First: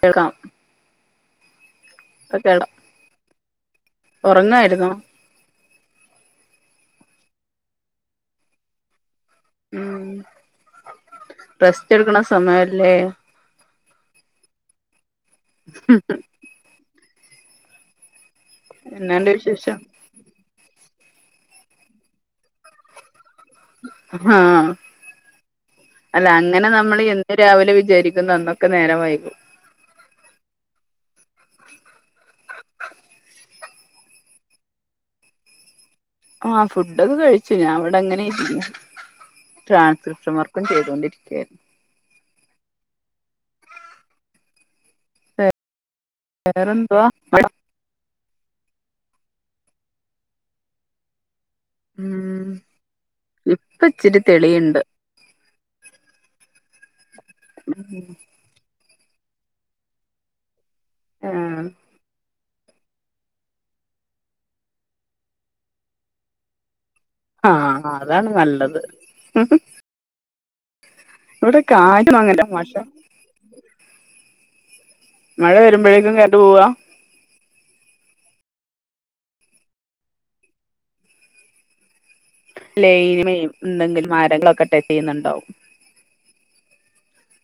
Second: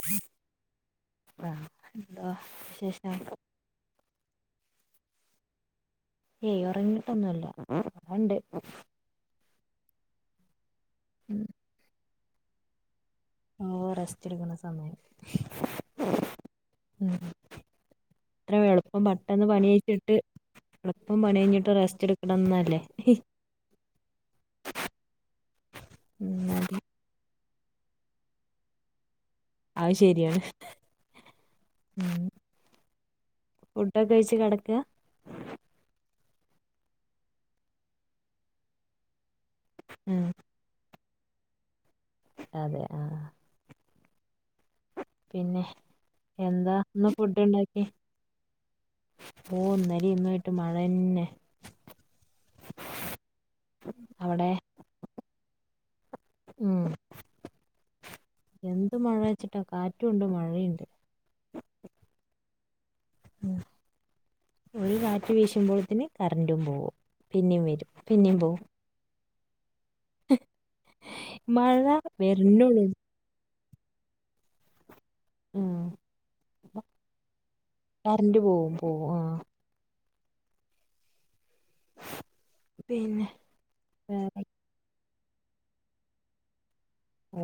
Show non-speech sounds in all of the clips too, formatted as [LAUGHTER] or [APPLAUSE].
കേൾക്കാം ആ എന്തോ ഇപ്പ കേൾക്കാം വിശേഷം ക്കോ ഉറങ്ങായിരുന്നോ..? ഏയ് ഉറങ്ങിട്ടൊന്നുല്ല ഇവിടെണ്ട് ഉം റസ്റ്റ് എടുക്കണ സമയല്ലേ? ഓ റെസ്റ്റ് എടുക്കുന്ന സമയം. മ്മ് ഹ ഹ ഉം എത്ര എളുപ്പം എന്നാണ്ട് പെട്ടന്ന് പണി വിശേഷം അഴിച്ചിട്ട് എളുപ്പം പണി കഴിഞ്ഞിട്ട് റസ്റ്റ് എടുക്കണംന്നല്ലേ? ആഹ് അല്ല ഉം അങ്ങനെ അതെ നമ്മൾ രാവിലെ വിചാരിക്കുന്നു അന്നൊക്കെ നേരം വൈകും അത് ശരിയാണ് ഉം ഫുഡൊക്കെ കഴിച്ച് കിടക്ക? ആഹ് ഫുഡൊക്കെ കഴിച്ചു ഞാൻ ഇവിടെ അങ്ങനെ ഇരുന്ന് ഉം ട്രാൻസ്ക്രിപ്ഷൻ വർക്കും ചെയ്തുകൊണ്ടിരിക്കയായിരുന്നു. അതെ ആഹ് പിന്നെ എന്താ വേറെന്തുവാ ഇന്ന് ഫുഡ് ഉണ്ടാക്കി ഓ ഇന്നലെയും ഇന്ന് ആയിട്ട് മഴന്നെ ഉം ഇപ്പ ഇച്ചിരി അവിടെ തെളിയുണ്ട് ഉ ഉം എന്ത് മഴ വെച്ചിട്ടാ കാറ്റും ഉണ്ട് മഴയുണ്ട്. ആഹ് ഒരു കാറ്റ് വീശുമ്പോഴത്തിന് കറണ്ടും പോകും. ആഹ് അതാണ് നല്ലത് ഇവിടെ മഴ കാറ്റും അങ്ങനെ വെരുന്നൊള്ളൂ മോശം മഴ വരുമ്പോഴേക്കും കരണ്ട് പോവാ കറന്റ് പോവും പോവും ആ ലൈന് പിന്നെ മ്മേ എന്തെങ്കിലും വേറെ മരങ്ങളൊക്കെ ടച്ച് ചെയ്യുന്നുണ്ടാവും.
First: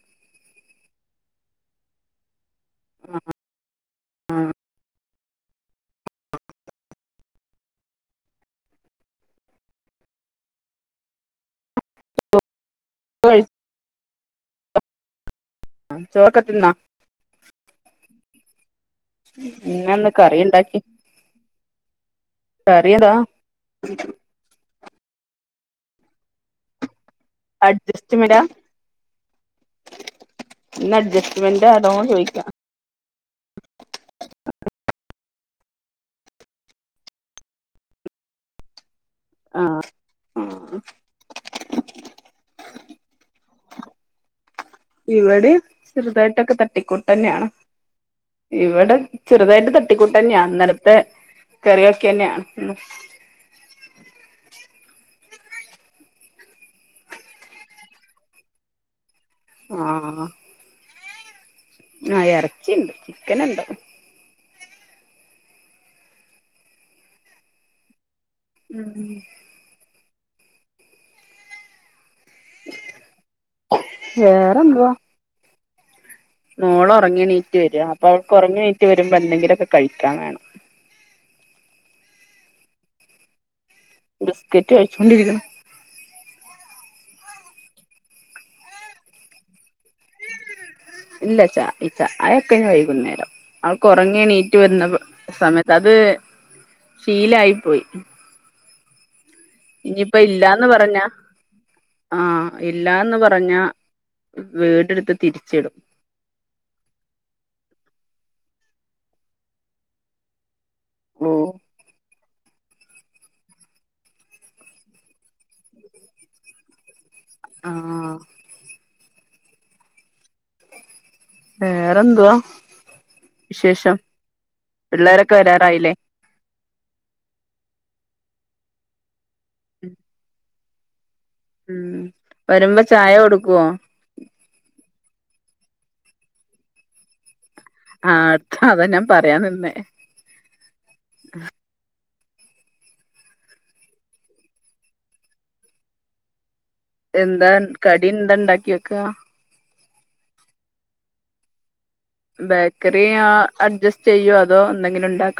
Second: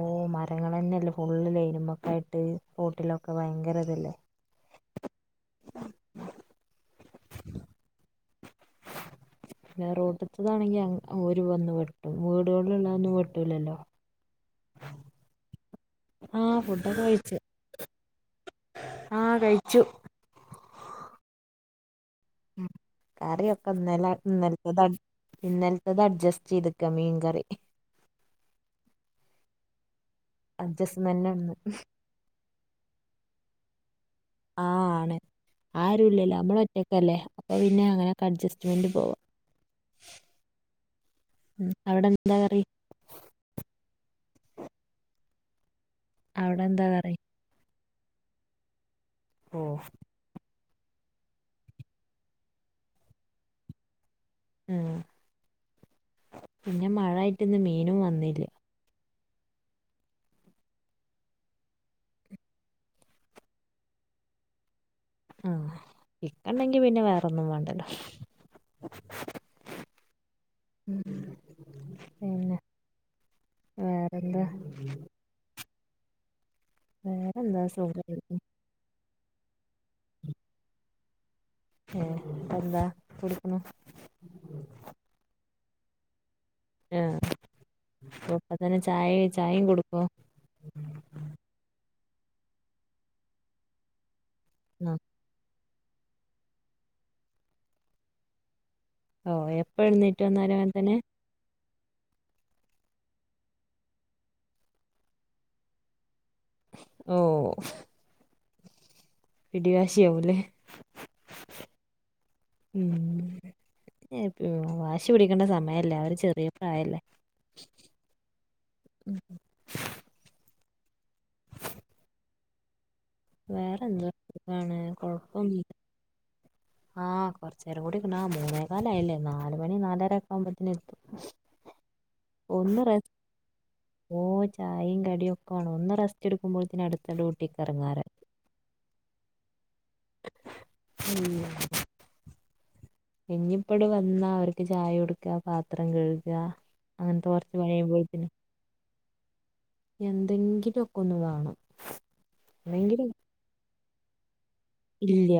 ഓഹ് മരങ്ങളന്നെ അല്ലെ ഫുള്ള് ലൈനമ്മക്ക് ആയിട്ട് റോട്ടിലൊക്കെ ഭയങ്കര ഇതല്ലേ. പിന്നെ റോട്ട്ത്തതാണെങ്കി അങ്ങ് ഓര് വന്നു വെട്ട് ട്ടും വീടുകളില്ള്ളൊന്നും ആഹ് വെട്ടൂലല്ലോ ചോറൊക്കെ ആഹ് തിന്നാ ഫുഡൊക്കെ കഴിച്ചു ആഹ് കഴിച്ചു എന്താന്ന് കറി ഇണ്ടാക്കിയേ? എന്താ കറിയൊക്കെ ഇന്നലെ ഇന്നലത്തത് അഡ് ഇന്നലത്തത് അഡ്ജസ്റ്റ് ചെയ്തക്കാ മീന് അഡ്ജസ്റ്റ്മ്മെലാ ഇന്ന് അഡ്ജസ്റ്റ്മെന്റ് ആണോ ചോയിക്കാ ആഹ് ആണ് ആരു ഇല്ലല്ലോ അമ്മള് ഒറ്റയ്ക്കല്ലേ അപ്പൊ പിന്നെ അങ്ങനൊക്കെ അഡ്ജസ്റ്റ്മെന്റ് പോവാ ആഹ് ആഹ് അവിടെന്താ കറി ഇവിടെയും ചെറുതായിട്ടൊക്കെ അവിടെ എന്താ കറി തട്ടിക്കൂട്ടെന്നെയാണ് ഇവിടെ ഓ ചെറുതായിട്ട് തട്ടിക്കൂട്ടെന്നെയാ ഇന്നലും ത്തെ കറിയൊക്കെന്നെയാണ് ഇന്നും മ് പിന്നെ മഴായിട്ട് ഇന്ന് മീനും വന്നില്ല. ആ ആഹ് ആ എറച്ചിയിണ്ട് ചിക്കന്ണ്ട്. മ് ചിക്കണ്ടെങ്കി പിന്നെ വേറോന്നും വേണ്ടല്ലോ. മ് മ് മ് വേറെന്തുവാ. മോളോറങ്ങി എണീറ്റ് വേറെന്താ വരിയ അപ്പ അവൾക്ക് സുഖായിരിക്കുന്നു ഒറങ്ങി എണീറ്റ് വരുമ്പോ എന്തെങ്കിലൊക്കെ കഴിക്കാൻ വേണം. ഏഹ് അപ്പ എന്താ [UNINTELLIGIBLE] ബിസ്ക്കറ്റ് കഴിച്ചോണ്ടിരിക്കണ് എഹ് ഒപ്പ തന്നെ ചായെ ചായയും കൊടു ഇല്ല ചാ ഈച്ച അതൊക്കെ ഇനി വൈകുന്നേരം അവൾക്ക് ഉറങ്ങെണീ റ്റു വരുന്ന വ് ആഹ് സമയത്ത് അത് ശീലായി പോയി. ഓഹ് എപ്പ ഇനിയിപ്പ എഴുന്നേറ്റ് വന്നാളുംമ്പ ഇല്ലാന്ന് അങ്ങനെ തന്നെ. പറഞ്ഞ ആഹ് ഇല്ലാന്ന് പറഞ്ഞ വീടെടുത്ത് തിരിച്ചിടും. ഓഹ് പിടി വാശിയാവുലെ [UNINTELLIGIBLE] മ് പ് വാശി പിടിക്കണ്ട സമയല്ലേ, അവര് ചെറിയ പ്രായല്ലേ. ആ ആഹ് ഉം പേറെന്തുവാ? വിശേഷം വേറെന്താ സുഖാണ് പിള്ളേരൊക്കെ കൊഴപ്പൊന്നുല്ല വരാറായില്ലേ? ആഹ് കൊറച്ചേരം കൂടി [UNINTELLIGIBLE] മൂന്നേ കാലയില്ലേ നാല് മണി നാലര ഒക്കെ ആവുമ്പോത്തിന് എത്തും. മ് ഒന്നു [UNINTELLIGIBLE] ഓഹ് ചായയും ക ഒന്ന് റസ്റ്റ് എടുക്കുംപോ അടുത്ത ഡ്യൂട്ടി ആ അതാ ഞാൻ പറയാൻ നിന്നെ ഉം ഇഞ്ഞിപ്പടെ വന്നാ അവർക്ക് ചായ കൊടുക്ക പാത്രം കഴുക എന്താ കടി എന്താ ഇണ്ടാക്കി വെക്കാ എന്തെങ്കിലൊക്കെന്നു വേണം ബേക്കറി അല്ലെങ്കില് അഡ്ജസ്റ്റ് ചെയ്യുവ ഇല്ല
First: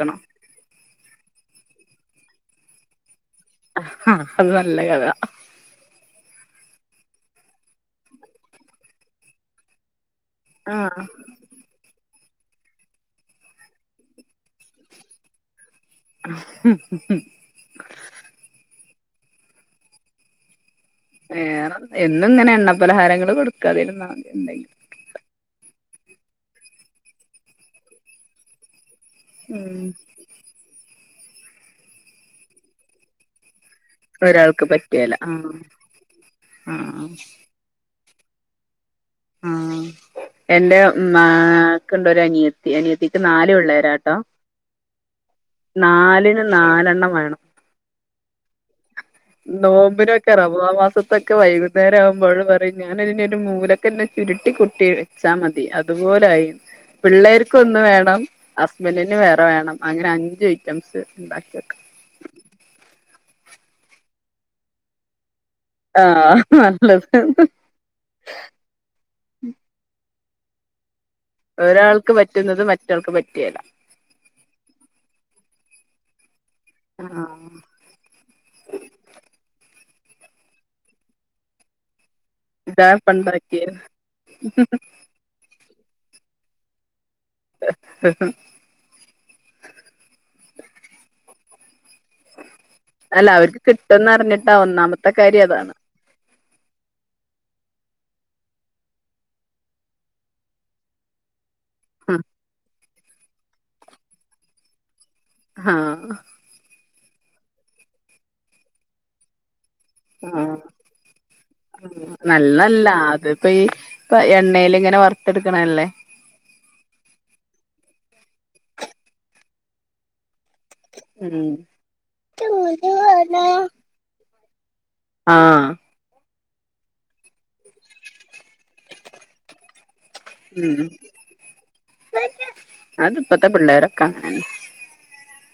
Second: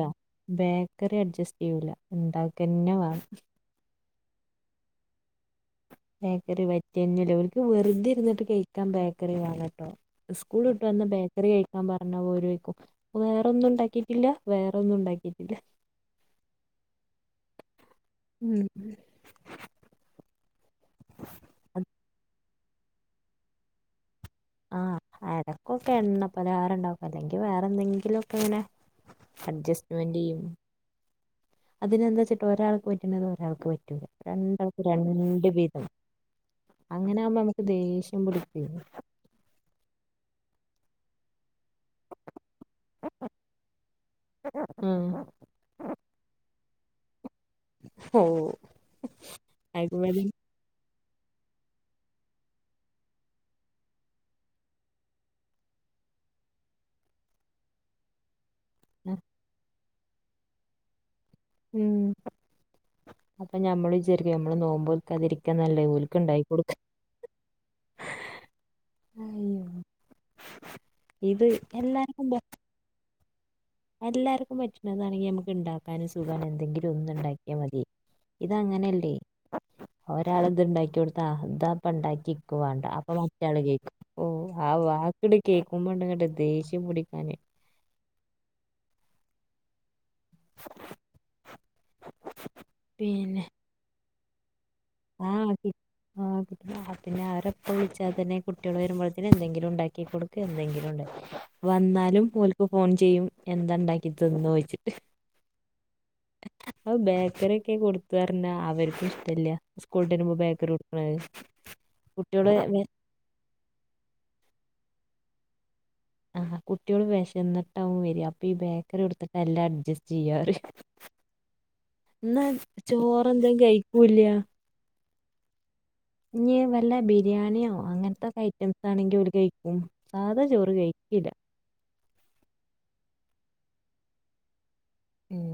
ബേക്കറി അഡ്ജസ്റ്റ് ചെയ്യൂല ഇണ്ടാക്കന്നെ വേണം ആഹ് അത് നല്ല കഥ ബേക്കറി പറ്റന്നില്ലേ അവർക്ക് വെറുതെ ഇരുന്നിട്ട് കഴിക്കാൻ ബേക്കറി വേണട്ടോ സ്കൂളിട്ട് ആഹ് വന്ന് ബേക്കറി കഴിക്കാൻ പറഞ്ഞാൽ പറഞ്ഞാ ഓര് ചോയിക്കും വേറെ ഒന്നും ഉണ്ടാക്കിട്ടില്ല വേറെന്നും ഉണ്ടാക്കിട്ടില്ല മ് ഹ് ഹു മ് വേറെ എന്നും ഇങ്ങനെ എണ്ണ പലഹാരങ്ങൾ കൊടുക്കാതിരുന്നാ എന്തെങ്കിലും ആഹ് [UNINTELLIGIBLE] എടക്കൊക്കെ എണ്ണ പലഹാര ഉണ്ടാവും അല്ലെങ്കിൽ വേറെ എന്തെങ്കിലും ഒക്കെ ഇങ്ങനെ ഉം അഡ്ജസ്റ്റ്മെന്റ് ചെയ്യും അതിനെന്താ ച്ചട്ട് ഒരാൾക്ക് പറ്റണ്ടത് ഒരാൾക്ക് പറ്റൂല ഒരാൾക്ക് രണ്ടൾക്ക് പറ്റിയേല രണ്ട് ആഹ് വീതം ആഹ് അങ്ങനെ ആകുമ്പോ നമുക്ക് ദേഷ്യം ഇ പുടു പേമി ആ എന്റെ മ്മാ എനിക്ക് ണ്ടൊരു അനിയത്തി അനിയത്തിക്ക് നാല് പിള്ളാരാട്ടോ ഉം നാലിന് നാലെണ്ണം വേണം ഓഹ് നോമ്പിനൊക്കെ റമളാ മാസ തൊക്കെ വൈകുന്നേരം ആവുമ്പോൾ പറയും ഞാനതിന ഒരു മൂലൊക്കെെ ചുരുട്ടി.. കുട്ടി വെച്ചാമതി അതുപോ ഓലായി പിള്ളേർ കൊന്നു വേണം ഹസ്ബന്റിന് വേറെ വേണം അങ്ങനെ അഞ്ച് ഐറ്റംസ് ബാക്കിക്ക അപ്പ നമ്മൾ വിചാരിക്കും നമ്മൾ നോമ്പോൽക്കാതിരി ഒക്കെ നല്ലേ ആഹ് ഒലുക്ക്ണ്ടായി കൊടുക്ക നല്ലത് ഹ് അയ്യോ ഇത് ഒരാൾക്ക് എല്ലാർക്കും പ പറ്റുന്നത് മറ്റാൾക്ക് പറ്റേല്ല എല്ലാർക്കും പറ്റണതാണെങ്കിൽ നമുക്ക് ഉണ്ടാക്കാനൊരു സു ഞാൻഎന്തെങ്കിലും ഒന്ന് ണ്ടാക്കിയാൽ ആഹ് മതി ഇതങ്ങനെയല്ലേ ഒരാൾ ഇത്ണ്ടാക്കി കൊടുത്താ ഇതാപ്പം ണ്ടാക്യെ ത് ഇൻക് വാണ്ട ഇതാ ഇപ്പ അപ്പൊ മറ്റയാൾ ഇണ്ടാക്കിയെ കേൾക്കും ഓ ആ വാക്ക്ങ്ങട്ട് കേൾക്കുമ്പോങ്ങട്ട് ദേഷ്യം പിടക്കു [UNINTELLIGIBLE] [UNINTELLIGIBLE] അല്ല അവർക്ക് കിട്ടുമന്ന് അറിഞ്ഞിട്ട് ആഹി കിട്ടി ആ കിട്ട പിന്നെ ആര കുളിച്ചാൽ തന്നെ കുട്ടികൾ വരുമ്പോഴത്തന് എന്തെങ്കിലും ഉണ്ടാക്കി കൊടുക്ക എന്തെങ്കിലും ഉണ്ടാകിക്ക വന്നാലും ഓൽക്ക് ഫോൺ ചെയ്യും എന്താ ഉണ്ടാക്കി തിന്നോയിചിട്ട് ആഹ ഹ അ ബേക്കറി ഒക്കെ കൊടുക്കർഞ്ഞ അവർക്കും ഇഷ്ടല്ല സ്കൂൾട്ടര്മ്പം ബേക്കറി കൊടുക്കണത് ഉ കുട്ടികള് നല്ലതല്ല വെ- അത്പ്പ ഈ ഇപ്പ എണ്ണേൽ ഇങ്ങനെ വറുത്തെടുക്കണല്ലേ ആഹ് കുട്ടികള് വിശന്നിട്ടാവും വര അപ്പൊ ഈ ബേക്കറി കൊടുത്തിട്ടല്ല എ അഡ്ജസ്റ്റ് ചെയ്യാപറിം ഉം എന്നാ ചോറെന്തേം കഴിക്കൂല്ല ആഹഹ് ഇഞ്ഞി വല്ല ബിരിയാണിയോ അങ്ങനത്തോക്കെ കയി എന്താണെങ്കിലും ഓല് കഴിക്കും സാധാ ചോറ് ഉം കഴിക്കില്ല പ്പ്ം പിള്ളേരൊക്കെ അങ്ങനെന്നെ മ്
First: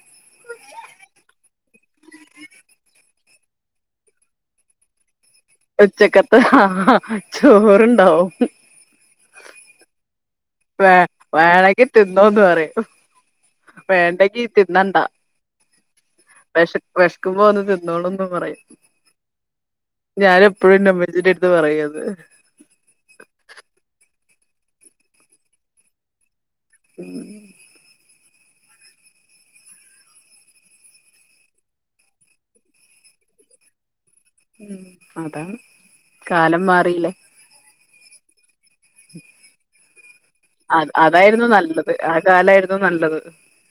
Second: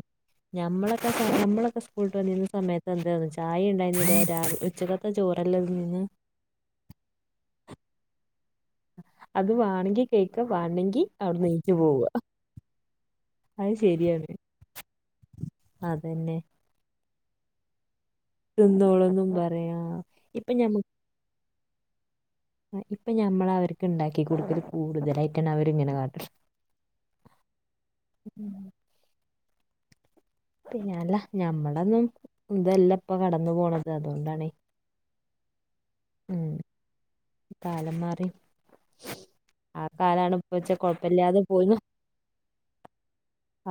നമ്മളൊക്കെ നമ്മളൊക്കെ സ്കൂളിട്ട് വന്നിരുന്ന സമയത്ത് എന്തായാലും കഴിച്ചും ചായിണ്ടായിനിലെ രാ ഉച്ചകത്തെ ചോറ് ഉച്ചക്കത്തെ ആഹാ ചോറുണ്ടാവും അത് വേണെങ്കി കഴിക്കും വേ വേണങ്കി തിന്നോന്ന് പറയും അത് ശരിയാണ് വേണ്ടെങ്കി തിന്നണ്ടാ അതന്നെ വെഷ് വെഷ്ക്കുമ്പോ വന്ന് തിന്നോളും പ്പം പറയാ തിന്നോളൂന്നും പറയാ ഞാന ഇപ്പൊ ഞമ്മ എപ്പോഴും ന്റെമ്മച്ചിന്റെ എടുത്ത് പറയും അത് ഇപ്പൊ ഞമ്മള് അവർക്ക് ഉണ്ടാക്കി കൊടുക്കൽ കൂടുതലായിട്ടാണ് അവർങ്ങനെ കാട്ട് ണത് മ് ഉം മ് പിന്നെല്ല ഞമ്മടൊന്നും ഇതെല്ലാം ഇപ്പ കടന്നു പോണത് അതുകൊണ്ടാണ് ഉം അതാ ഉം കാലം മാറിയില്ലേ കാലം മാറി ആ കാലാണ് ഇപ്പ വെച്ച അത് കൊഴപ്പില്ലാതെ അതായിരുന്നു പോയിന്ന് നല്ലത് ആ കാലായിരുന്നു നല്ലത്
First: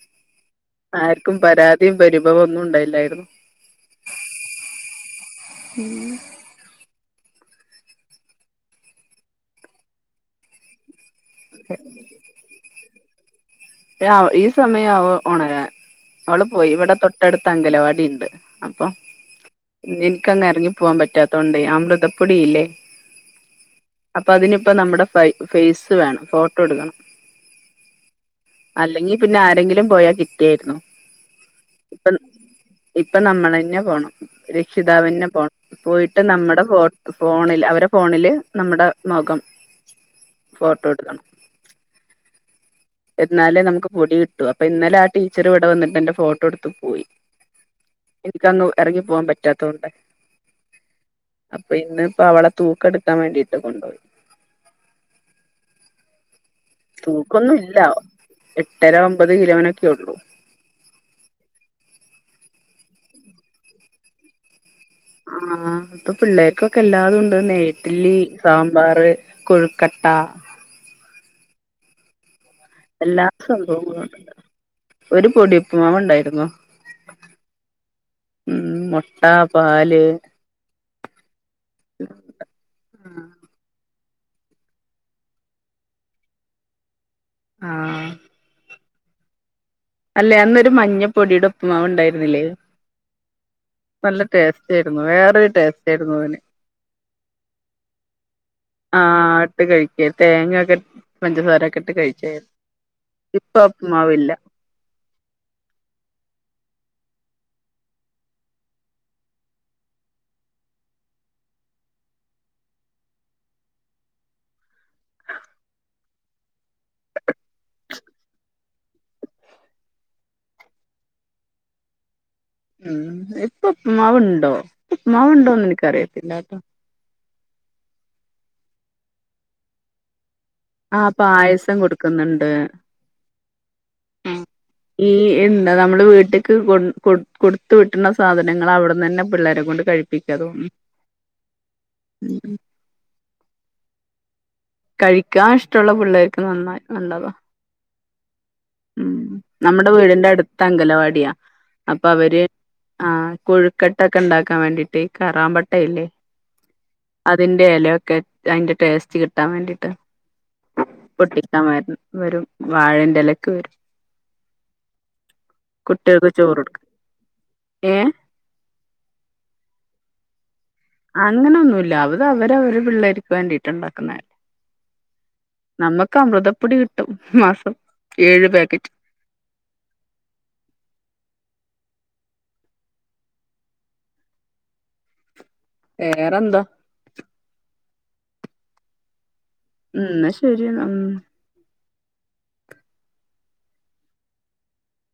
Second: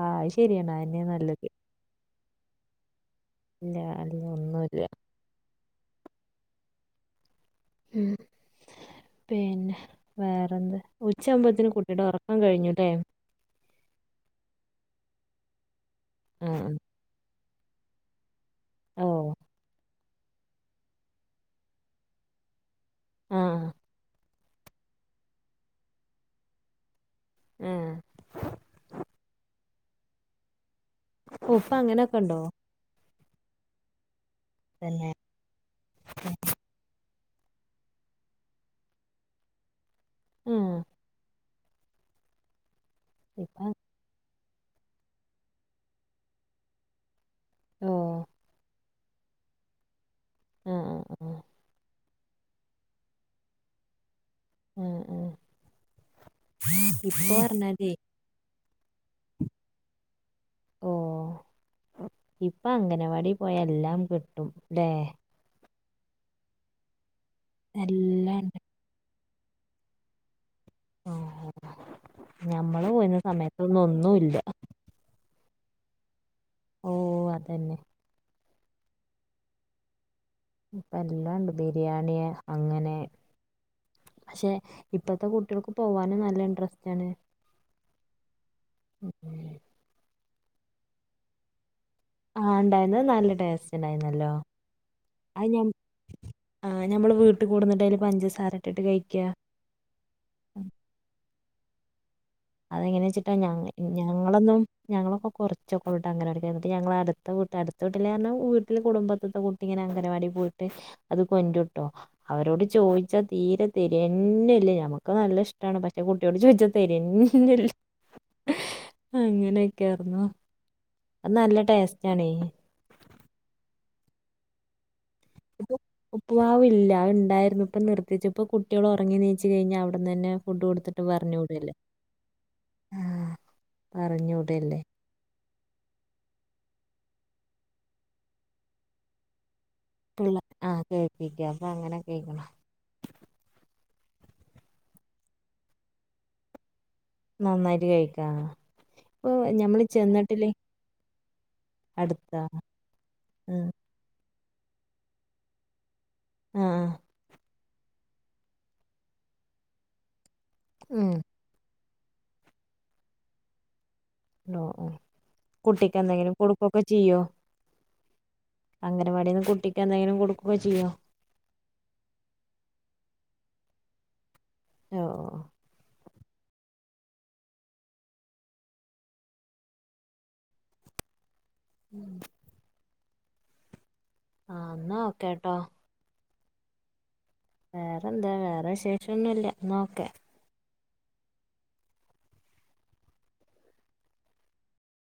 ആഹ് അത് ശരിയാണ് അതന്നെ ആർക്കും നല്ലത് പരാതിയും പരിഭവം ഒന്നും ഉണ്ടായില്ലായിരുന്നു ഇല്ല അല്ല ഒന്നുല്ല ഉം ഉം പിന്നെ വേറെന്താ ഉച്ചാകവുംപോഴത്തിന് കുട്ടീടെ ഉറക്കം കഴിഞ്ഞൂല്ലേ ഈ സമയം ആവും ഉണരാൻ അവള് പോയി ആഹ് ഇവിടെ തൊട്ടടുത്ത് അങ്കലവാടിണ്ട് അപ്പൊ ഓ എനിക്കങ്ങ് ഇറങ്ങി പോവാൻ പറ്റാത്തോണ്ട് അമൃതപ്പൊടിയില്ലേ ആഹ് അപ്പൊ അതിനിപ്പ നമ്മടെ ഫേസ് വേണം ഫോട്ടോ എടുക്കണം ഏഹ് അല്ലെങ്കിൽ പിന്നെ ആരെങ്കിലും പോയാൽ കിട്ടിയായിരുന്നു ഉഫ ഇപ്പൊ അങ്ങനെയൊക്കെ ഉണ്ടോ ഇപ്പൊ നമ്മളന്നെ പോണം തന്നെ രക്ഷിതാവന്നെ പോണം പോയിട്ട് നമ്മടെ ഫോ ഫോണില് അവരെ ഫോണില് നമ്മടെ മോഖം ആഹ് ഫോട്ടോ എടുക്കണം എന്നാലേ ഇപ്പ നമക്ക് പൊടി കിട്ടു അപ്പൊ ഇന്നലെ ആ ടീച്ചർ ഇവിടെ വന്നിട്ട് എന്റെ ഫോട്ടോ എടുത്ത് പോയി ഓ എനിക്കന്ന് ഇറങ്ങി പോവാൻ പറ്റാത്ത തൊണ്ട് ആഹ് ആഹ് അപ്പൊ ഇന്ന് പ്പ അവളെ തൂക്കെടുക്കാൻ വേണ്ടിട്ട് കൊണ്ടോയി ഏഹ് ഏഹ് തൂക്കൊന്നുല്ല എട്ടര ഒമ്പത് കിലോനൊക്കെ ഉള്ളൂ ഓ ഇപ്പൊ അംഗനവാടി പോയ എല്ലാം കിട്ടും ല്ലേ ആഹ് ഇപ്പൊ പിള്ളേർക്കൊക്കെ എല്ലാതും ഉണ്ട് നെ ഇഡ്ലി എല്ലാണ്ട് സാമ്പാർ കൊയ്ക്കട്ടെ ഓഹ് ഓഹ് ഓഹ് എല്ലാ സംഭവങ്ങളുണ്ട് ഒരു പൊടി ഉപ്പ് മാവ് ഉണ്ടായിരുന്നു ഓഹ് അതന്നെ ഉമ് മൊട്ട പാല് പ്പ എല്ലാണ്ട് ബിരിയാണി അങ്ങനെ പക്ഷെ ഇപ്പത്തെ കുട്ടിൾക്ക് പോവാനും നല്ല ഇൻട്രസ്റ്റ് ആണ് ആഹ് ഉമ് അല്ലെ അന്നൊരു മഞ്ഞ പൊടിയുടെ ഉപ്പ് മാവ് ഉണ്ടായിരുന്നില്ലേ ആ ഉണ്ടായിരുന്നത് നല്ല ടേസ്റ്റ് നല്ല ഉണ്ടായിരുന്നല്ലോ ടേസ്റ്റ് ആയിരുന്നു അത് വേറൊരു ഞ ടേസ്റ്റ് ആയിരുന്നു അതിന് ആ ഞമ്മള് വീട്ടിൽ കൊടുന്നിട്ട് അതില് പഞ്ചസാര ഇട്ടിട്ട് കഴിക്ക ആഹ് ഇട്ട് കഴിക്ക തേങ്ങയൊക്കെ പഞ്ചസാ രയൊക്കെ ഇട്ട് കഴി അതെങ്ങനെയാ വെച്ചിട്ടാ ഞ ഞങ്ങളൊന്നും ഞങ്ങളൊക്കെ കുറച്ചൊക്കെ ഉള്ളു കേട്ടോ അങ്ങനെ ഇടക്ക് എന്നിട്ട് ഞങ്ങള് അടുത്ത വീട്ടി അടുത്ത വീട്ടിലെ എന്ന് പറഞ്ഞാ വീട്ടില് കുടുംബത്തത്തെ കൂട്ടിങ്ങനെ അംഗനവാടിയിൽ പോയിട്ട് അത് കൊണ്ടുരൂട്ടൊ അവരോട് ചോദിച്ചാ തീരെ തരും [UNINTELLIGIBLE] നമുക്ക് നല്ല ഇഷ്ടമാണ് പക്ഷെ കുട്ടിയോട് ചോദിച്ചാ തരൂ [UNINTELLIGIBLE] [UNINTELLIGIBLE] അങ്ങനെയൊക്കെ ആർന്നു അത് നല്ല ടേസ്റ്റ് ആണേ ഉം ഇപ്പൊ ഉപ്പ് മാവുണ്ടോ ഉപ്പ് മാവണ്ടോന്ന് എനക്കറിയത്തില്ലട്ടോ ഇന്ന് ഇപ്പ നിർത്തിച്ചപ്പോ കുട്ടികൾ ഒറങ്ങി നീച്ച് കഴിഞ്ഞാ അവിടന്നന്നെ ആ പായസം കൊടുക്കുന്നണ്ട് ആ പറഞ്ഞു ഉം വിടല്ലേ ഇല്ല എന്താ നമ്മള് വീട്ട്ക്ക് കൊ കൊ കൊടുത്ത് വിട്ടുന്ന സാധനങ്ങൾ അവിടെന്ന് തന്നെ പിള്ളരെ കൊണ്ട് കഴിപ്പിക്കാ പിള്ള ആ തോന്നുന്നു കേൾപ്പിക്ക അപ്പൊ അങ്ങനെ കേൾക്കണ ഉം കഴിക്കാൻ ഇഷ്ടമുള്ള പിള്ളേർക്ക് നന്നായി നല്ലതാ നന്നായിട്ട് കഴിക്കാ ഉം ഞമ്മള് നമ്മുടെ വീടിന്റെ ചെന്നിട്ടില്ലേ അടുത്ത് അംഗലവാടിയാ അപ്പൊ അവര് അടുത്താ ആ ഉം. കൊഴുക്കെട്ടൊക്കെ ഇണ്ടാക്കാൻ വേണ്ടീട്ട് കറാമ്പട്ടല്ലേ ആ ആ ഇലൊക്കെ ഇട്ട് അതിന്റെ ടേസ്റ്റ് കിട്ടാൻ വേണ്ടിട്ട് ഉം. പൊട്ടികാവരും വരും വാഴെന്റെ എലക്ക് വരും ഓ ഓ കുട്ടിക്ക് എന്തെങ്കിലും കൊടുക്കൊക്കെ ചെയ്യോ ഏ അങ്ങനവാടിന്ന് കുട്ടിക്ക് എന്തെങ്കിലും കൊടുക്കൊ അങ്ങനൊന്നുല്ല അത് അവര് അവര് പിള്ളേർക്ക് വേണ്ടിട്ടുണ്ടാക്കുന്നെ ഓ ഓ നമ്മക്ക് അമൃതപ്പൊടി കിട്ടും മാസം ഏഴ് പാക്കറ്റ് [INAUDIBLE] ആ എന്നാ ഓക്കെ ട്ടോ വേറെന്താ വേറെന്താ വേറെ വിശേഷന്നുല്ല ഉം എന്ന ശരിന്നാ